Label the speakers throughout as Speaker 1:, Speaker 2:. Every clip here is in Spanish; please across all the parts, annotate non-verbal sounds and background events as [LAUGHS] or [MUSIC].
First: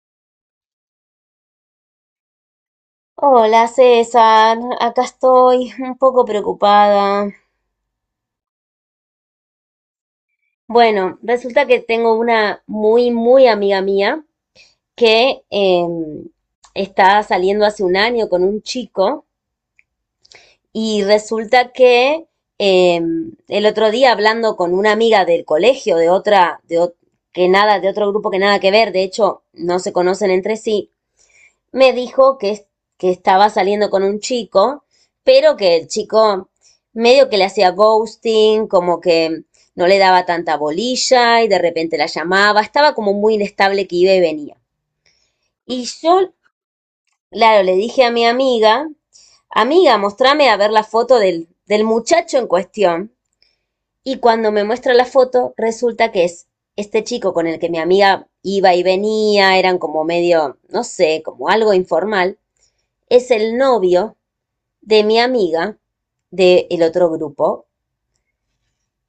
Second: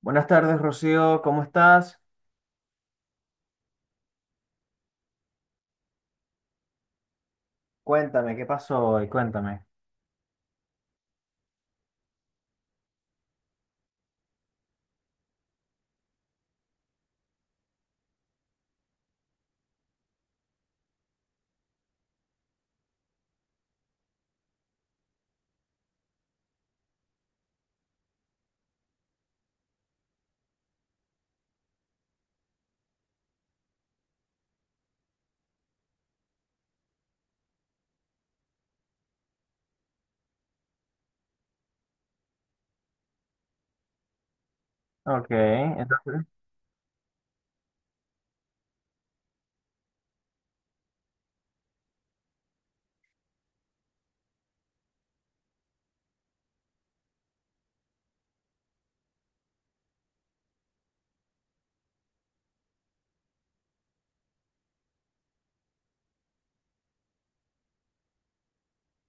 Speaker 1: Buenas tardes, Rocío, ¿cómo estás?
Speaker 2: Hola César, acá estoy un poco preocupada.
Speaker 1: Cuéntame, ¿qué pasó hoy? Cuéntame.
Speaker 2: Bueno, resulta que tengo una muy, muy amiga mía que está saliendo hace un año con un chico y resulta que el otro día hablando con una amiga del colegio, de otra, que nada, de otro grupo que nada que ver, de hecho no se conocen entre sí, me dijo que, que estaba saliendo con un chico, pero que el chico medio que le hacía ghosting, como que no le daba tanta bolilla y de repente la llamaba, estaba como muy inestable que iba y venía.
Speaker 1: Ok,
Speaker 2: Y
Speaker 1: entonces,
Speaker 2: yo, claro, le dije a mi amiga, amiga, mostrame a ver la foto del muchacho en cuestión. Y cuando me muestra la foto, resulta que es este chico con el que mi amiga iba y venía, eran como medio, no sé, como algo informal, es el novio de mi amiga del otro grupo.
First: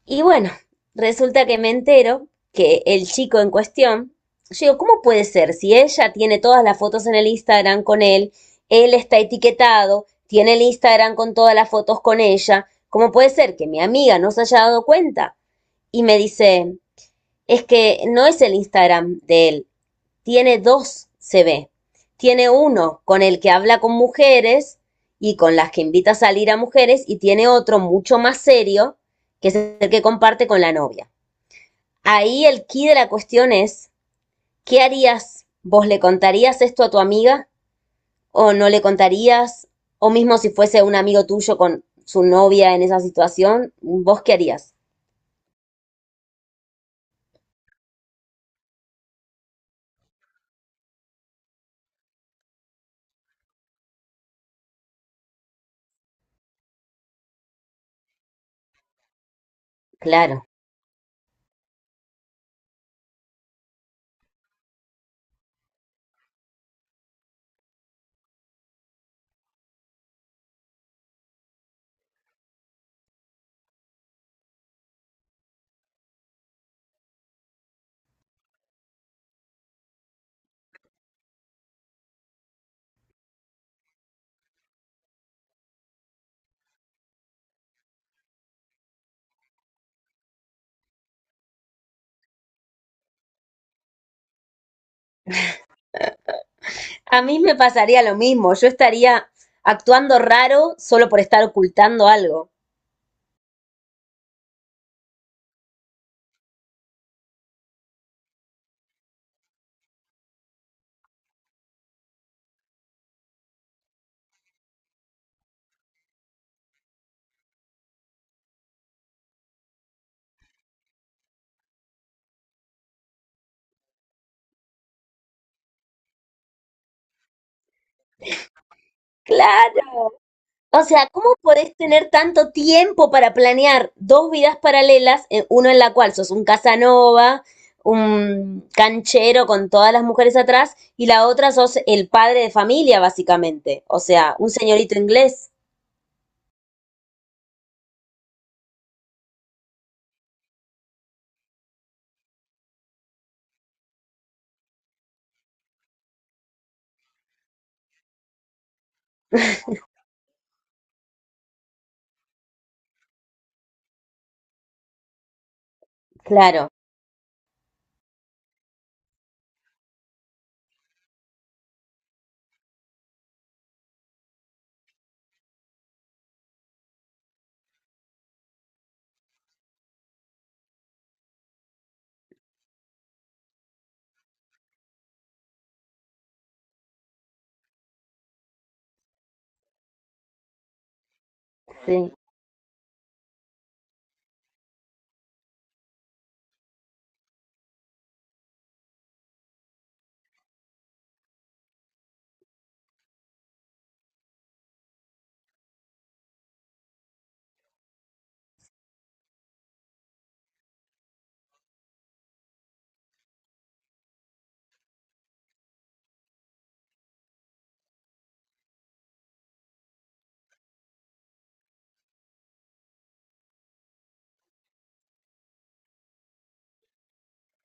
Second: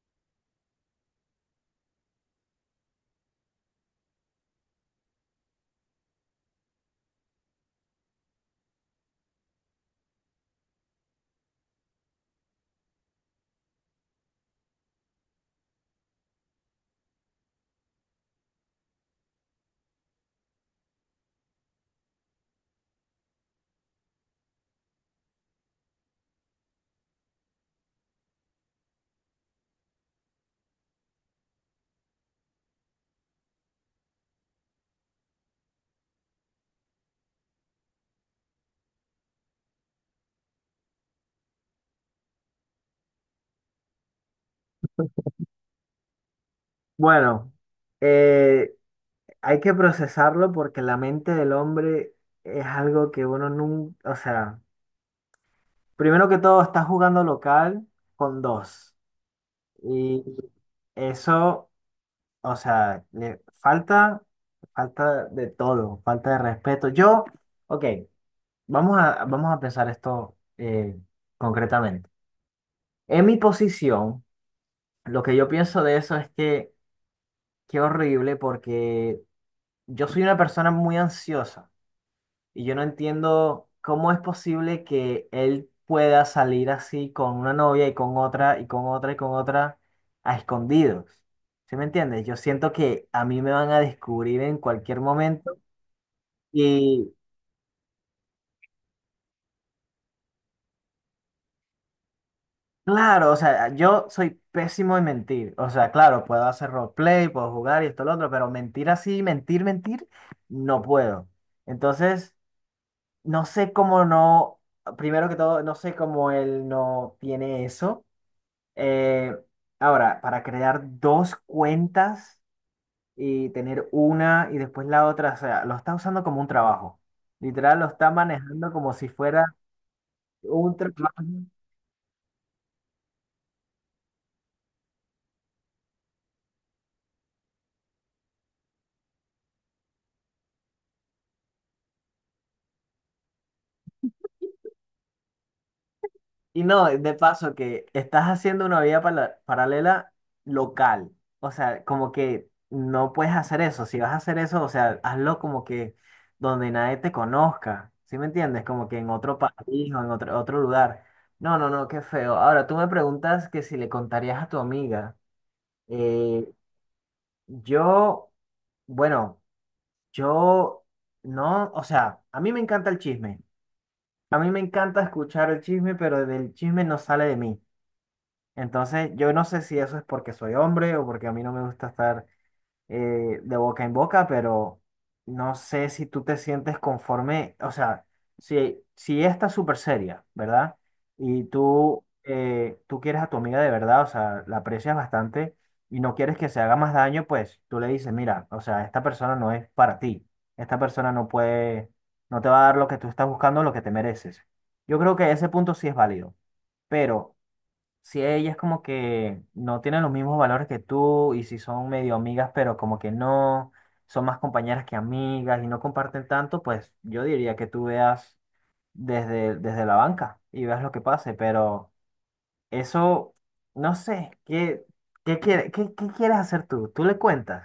Speaker 2: Y bueno, resulta que me entero que el chico en cuestión, yo digo, ¿cómo puede ser? Si ella tiene todas las fotos en el Instagram con él, él está etiquetado, tiene el Instagram con todas las fotos con ella, ¿cómo puede ser que mi amiga no se haya dado cuenta? Y me dice, es que no es el Instagram de él, tiene dos, se ve. Tiene uno con el que habla con mujeres y con las que invita a salir a mujeres y tiene otro mucho más serio, que es el que comparte con la novia. Ahí el key de la cuestión es, ¿qué harías? ¿Vos le contarías esto a tu amiga o no le contarías? O mismo si fuese un amigo tuyo con su novia en esa situación, ¿vos qué harías?
Speaker 1: bueno, eh, hay que procesarlo porque la mente del hombre es algo que uno nunca, o sea, primero que todo, está jugando local con dos. Y
Speaker 2: Claro.
Speaker 1: eso, o sea, le falta, falta de todo, falta de respeto. Yo, ok, vamos a pensar esto concretamente. En mi posición. Lo que yo pienso de eso es que qué horrible porque yo soy una persona muy ansiosa y yo no entiendo cómo es posible que él pueda salir así con una novia y con otra y con otra y con otra a escondidos. ¿Sí me entiendes? Yo siento que a mí me van a descubrir en cualquier momento y
Speaker 2: A mí me pasaría lo mismo, yo estaría actuando raro solo por estar ocultando algo.
Speaker 1: claro, o sea, yo soy pésimo en mentir. O sea, claro, puedo hacer roleplay, puedo jugar y esto lo otro, pero mentir así, mentir, mentir, no puedo. Entonces... No sé cómo no, primero que todo, no sé cómo él no tiene eso. Eh, Ahora, para crear dos cuentas y tener una y después la otra, o sea, lo está usando como un trabajo. Literal, lo está manejando como si fuera
Speaker 2: Claro.
Speaker 1: un
Speaker 2: O sea,
Speaker 1: trabajo.
Speaker 2: ¿cómo podés tener tanto tiempo para planear dos vidas paralelas, uno en la cual sos un Casanova, un canchero con todas las mujeres atrás, y la otra sos el padre de familia, básicamente? O sea, un señorito inglés.
Speaker 1: Y no, de paso que estás haciendo una vida paralela local. O sea, como que no puedes hacer eso. Si vas a hacer eso, o sea, hazlo como que donde nadie te conozca. ¿Sí me entiendes? Como que en otro país o en otro lugar. No, no, no, qué feo. Ahora, tú me preguntas que si le contarías a tu amiga. Eh,
Speaker 2: Claro,
Speaker 1: yo, bueno, yo no, o sea, a mí me encanta el chisme. A mí me encanta escuchar el chisme, pero del chisme no sale de mí. Entonces, yo no sé si eso es porque soy hombre o porque a mí no me gusta estar de boca en boca, pero no sé si tú te sientes conforme, o sea, si ella está súper seria, ¿verdad? Y tú,
Speaker 2: sí.
Speaker 1: tú quieres a tu amiga de verdad, o sea, la aprecias bastante y no quieres que se haga más daño, pues tú le dices, mira, o sea, esta persona no es para ti, esta persona no puede, no te va a dar lo que tú estás buscando, lo que te mereces. Yo creo que ese punto sí es válido, pero si ellas como que no tienen los mismos valores que tú y si son medio amigas, pero como que no, son más compañeras que amigas y no comparten tanto, pues yo diría que tú veas desde la banca y veas lo que pase, pero eso, no sé, ¿ qué quieres hacer tú? Tú le cuentas.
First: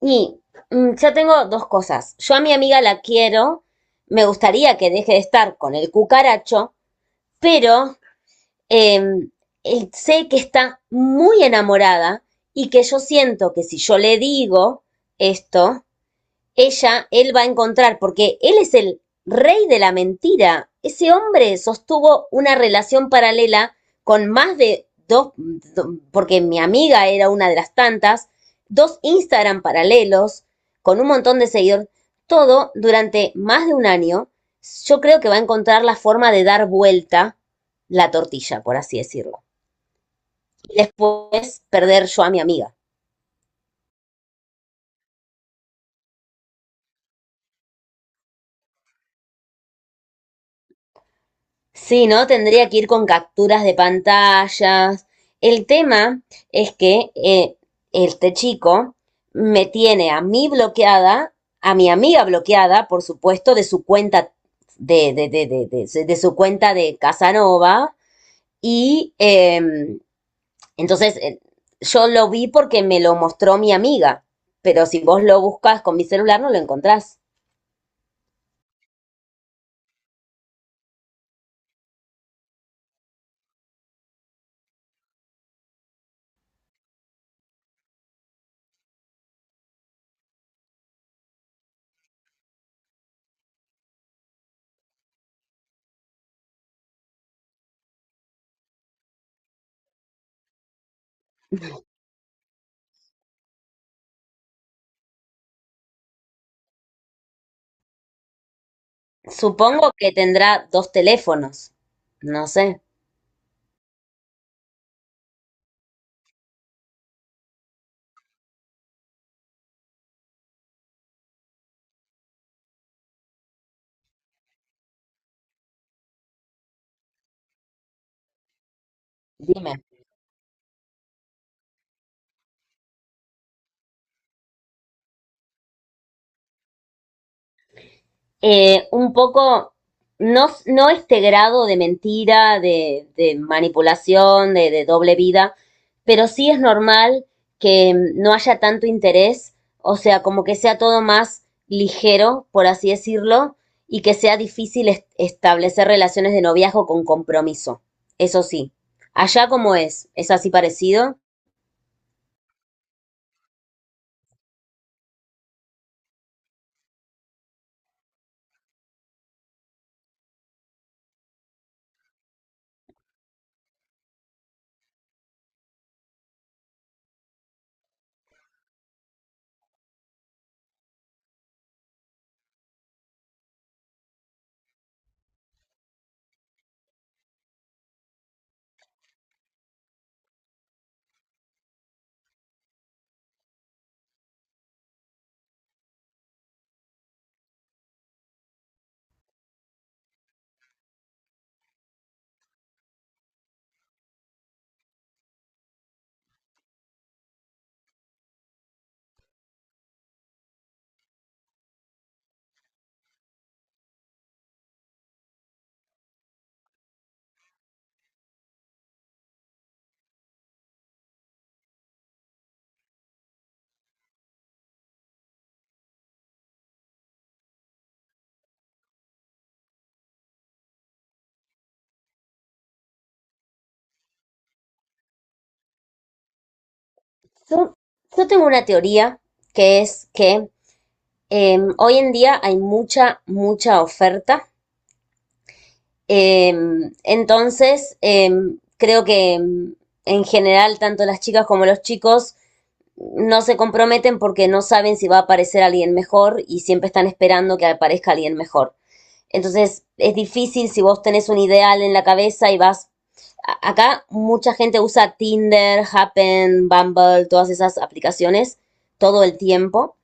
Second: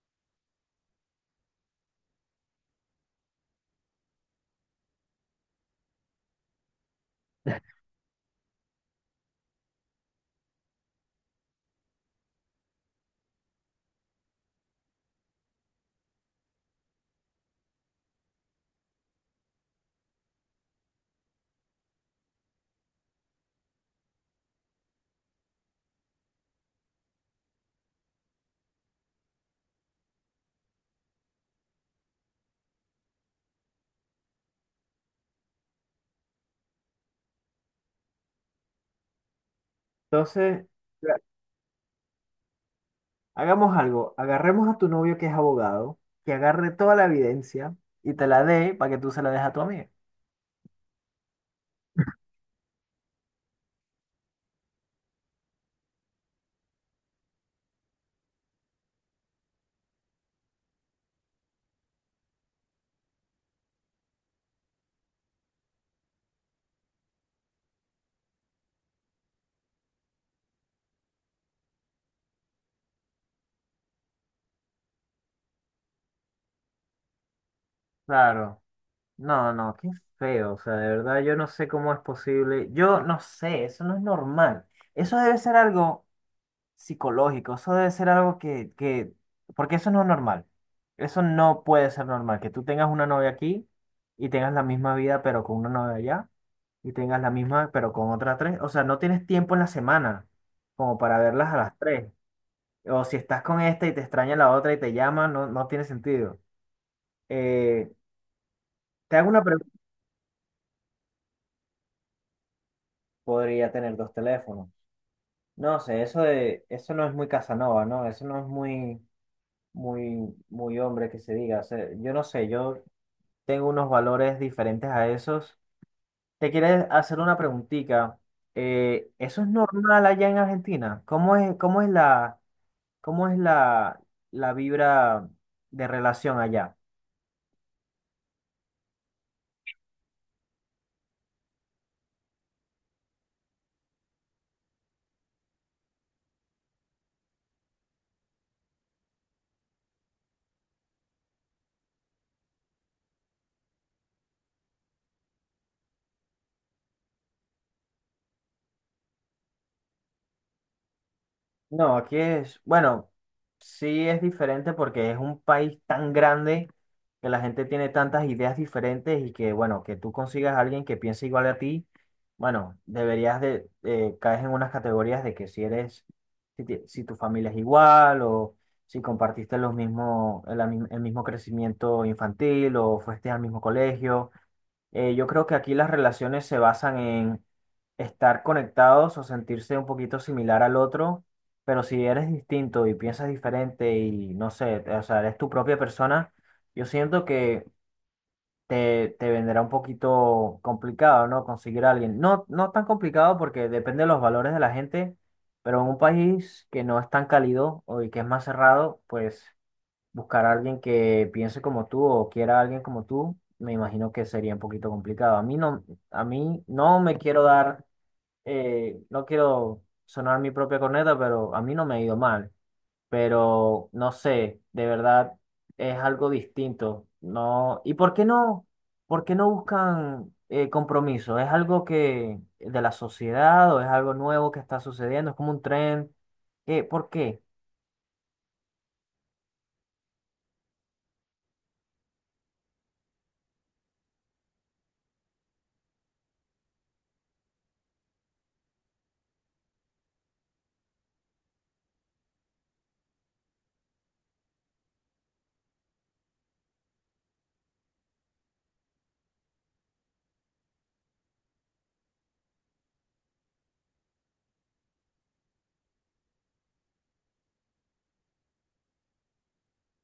Speaker 2: Y yo tengo dos cosas. Yo a mi amiga la quiero, me gustaría que deje de estar con el cucaracho, pero eh, sé que está muy enamorada y que yo siento que si yo le digo esto, ella, él va a encontrar, porque él es el rey de la mentira. Ese hombre sostuvo una relación paralela con más de dos, porque mi amiga era una de las tantas, dos Instagram paralelos, con un montón de seguidores, todo durante más de un año. Yo creo que va a encontrar la forma de dar vuelta la tortilla, por así decirlo.
Speaker 1: Entonces,
Speaker 2: Y
Speaker 1: claro,
Speaker 2: después perder yo a mi amiga.
Speaker 1: hagamos algo, agarremos a tu novio que es abogado, que agarre toda la evidencia y te la dé para que tú se la des a tu amiga.
Speaker 2: Sí, ¿no? Tendría que ir con capturas de pantallas. El tema es que este chico me tiene a mí bloqueada, a mi amiga bloqueada, por supuesto, de su cuenta de su cuenta de Casanova. Y entonces eh, yo lo vi porque me lo mostró mi amiga. Pero si vos lo buscas con mi celular, no lo encontrás.
Speaker 1: Claro. No, no, qué feo, o sea, de verdad yo no sé cómo es posible, yo no sé, eso no es normal, eso debe ser algo psicológico, eso debe ser algo porque eso no es normal, eso no puede ser normal, que tú tengas una novia aquí y tengas la misma vida pero con una novia allá y tengas la misma pero con otra tres, o sea, no tienes tiempo en la semana como para verlas a las tres, o si estás con esta y te extraña la otra y te llama, no, no tiene sentido. Eh, te hago una pregunta,
Speaker 2: Supongo que tendrá dos teléfonos. No sé.
Speaker 1: podría tener dos teléfonos. No sé, eso no es muy Casanova, ¿no? Eso no es muy, muy, muy hombre que se diga. O sea, yo no sé, yo tengo unos valores diferentes a esos. Te quieres hacer una preguntita. ¿Eso es
Speaker 2: Dime.
Speaker 1: normal allá en Argentina? ¿Cómo es cómo es la, la vibra de relación allá?
Speaker 2: Un poco, no, no este grado de mentira, de manipulación, de doble vida, pero sí es normal que no haya tanto interés, o sea, como que sea todo más ligero, por así decirlo, y que sea difícil establecer relaciones de noviazgo con compromiso. Eso sí. Allá como es así parecido.
Speaker 1: No, aquí es, bueno, sí es diferente porque es un país tan grande que la gente tiene tantas ideas diferentes y que, bueno, que tú consigas a alguien que piense igual a ti, bueno, deberías de, caes en unas categorías de que si eres, si tu familia es igual o si compartiste los mismo, el mismo crecimiento infantil o fuiste al mismo colegio. Yo creo que aquí las relaciones se basan en estar conectados o sentirse un poquito similar al otro, pero si eres distinto y piensas diferente y no sé, o sea, eres tu propia persona, yo siento que te vendrá un poquito complicado, ¿no? Conseguir a alguien. No, no tan complicado porque depende de los valores de la gente, pero en un país que no es tan cálido o y que es más cerrado, pues buscar a alguien que piense como tú o quiera a alguien como tú, me imagino que sería un poquito complicado. A mí no me quiero dar, no quiero sonar mi propia corneta, pero a mí no me ha ido mal. Pero no sé, de verdad es algo distinto. No, ¿y por qué no? ¿Por qué no buscan compromiso? ¿Es algo que de la sociedad o es algo nuevo que está sucediendo? ¿Es como un tren? ¿Qué? ¿Por qué?
Speaker 2: Yo, yo tengo una teoría que es que hoy en día hay mucha, mucha oferta. Eh, entonces, eh, creo que en general, tanto las chicas como los chicos no se comprometen porque no saben si va a aparecer alguien mejor y siempre están esperando que aparezca alguien mejor. Entonces es difícil si vos tenés un ideal en la cabeza y vas... Acá mucha gente usa Tinder, Happen, Bumble, todas esas aplicaciones todo el tiempo.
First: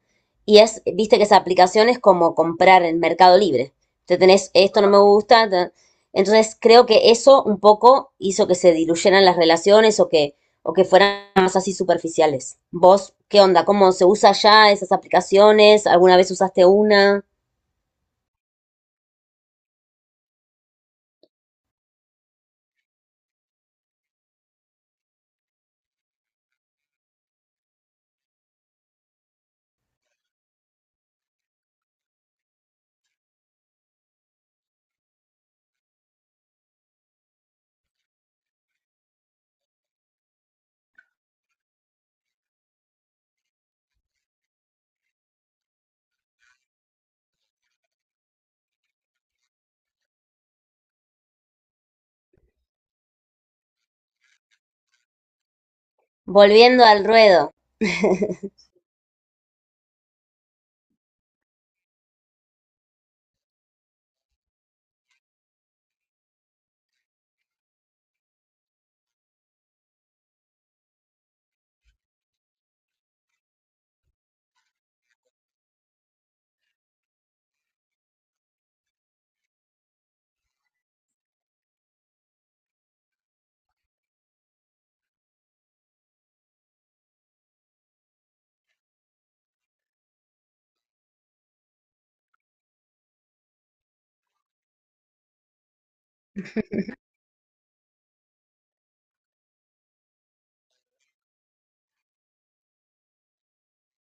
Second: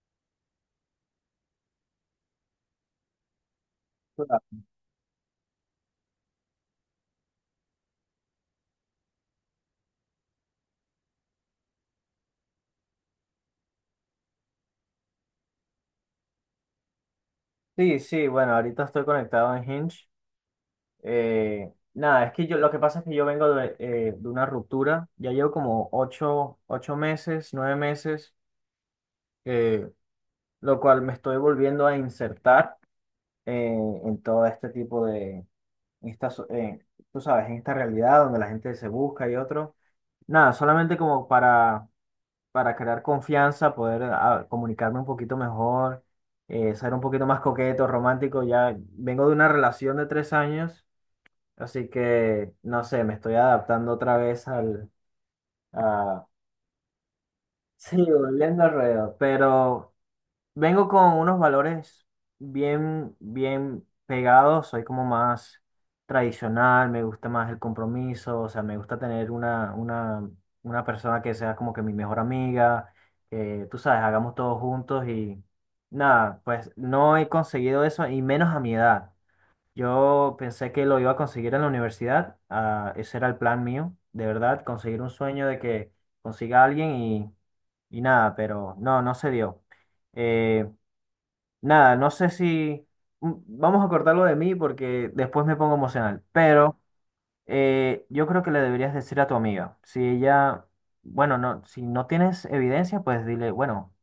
Speaker 2: Y es, viste que esa aplicación es como comprar en Mercado Libre. Te tenés,
Speaker 1: Claro.
Speaker 2: esto no me gusta. Entonces creo que eso un poco hizo que se diluyeran las relaciones o que fueran más así superficiales. ¿Vos qué onda? ¿Cómo se usa ya esas aplicaciones? ¿Alguna vez usaste una?
Speaker 1: Sí, sí, bueno, ahorita estoy conectado en Hinge. Nada, es que yo lo que pasa es que yo vengo de una ruptura. Ya llevo como ocho meses, nueve meses, eh, lo cual me estoy volviendo a insertar eh, en todo este tipo de, en esta tú sabes, en esta realidad donde la gente se busca y otro. Nada, solamente como para crear confianza, poder ah, comunicarme un poquito mejor, ser un poquito más coqueto, romántico. Ya vengo de una relación de tres años. Así que, no sé, me estoy adaptando otra vez al, a,
Speaker 2: Volviendo al ruedo.
Speaker 1: [LAUGHS] sí, volviendo al ruedo, pero vengo con unos valores bien, bien pegados, soy como más tradicional, me gusta más el compromiso, o sea, me gusta tener una persona que sea como que mi mejor amiga, que tú sabes, hagamos todos juntos y nada, pues no he conseguido eso y menos a mi edad. Yo pensé que lo iba a conseguir en la universidad, ah, ese era el plan mío, de verdad, conseguir un sueño de que consiga a alguien y nada, pero no, no se dio. Eh, nada, no sé si mm, vamos a cortarlo de mí porque después me pongo emocional, pero yo creo que le deberías decir a tu amiga, si ella, bueno, no, si no tienes evidencia, pues dile, bueno,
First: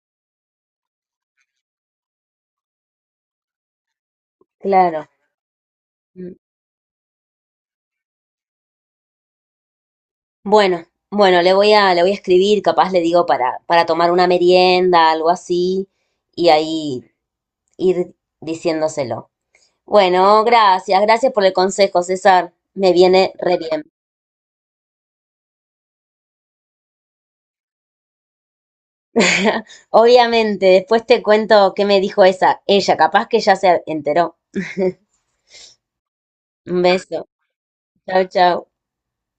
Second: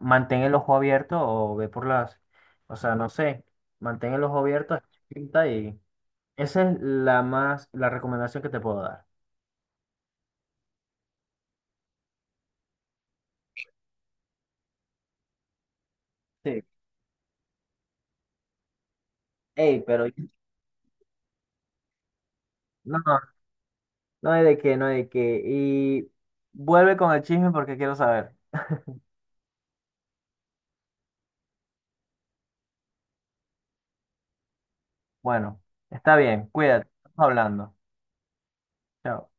Speaker 1: mantén el ojo abierto o ve por las, o sea, no sé, mantén el ojo abierto,
Speaker 2: Claro.
Speaker 1: escucha y...
Speaker 2: Mm.
Speaker 1: Esa es la más, la recomendación que te puedo dar.
Speaker 2: Bueno, bueno, le voy a escribir, capaz le digo para tomar una merienda, algo así, y
Speaker 1: Sí.
Speaker 2: ahí ir diciéndoselo.
Speaker 1: Ey, pero
Speaker 2: Bueno, gracias, gracias por el consejo, César. Me
Speaker 1: no, no,
Speaker 2: viene re bien.
Speaker 1: no hay de qué, no hay de qué. Y vuelve con el chisme porque quiero saber.
Speaker 2: [LAUGHS] Obviamente, después te cuento qué me dijo esa, ella, capaz que ya se enteró. [LAUGHS]
Speaker 1: Bueno, está bien,
Speaker 2: Un
Speaker 1: cuídate,
Speaker 2: beso.
Speaker 1: estamos hablando.
Speaker 2: Chao, chao.
Speaker 1: Chao.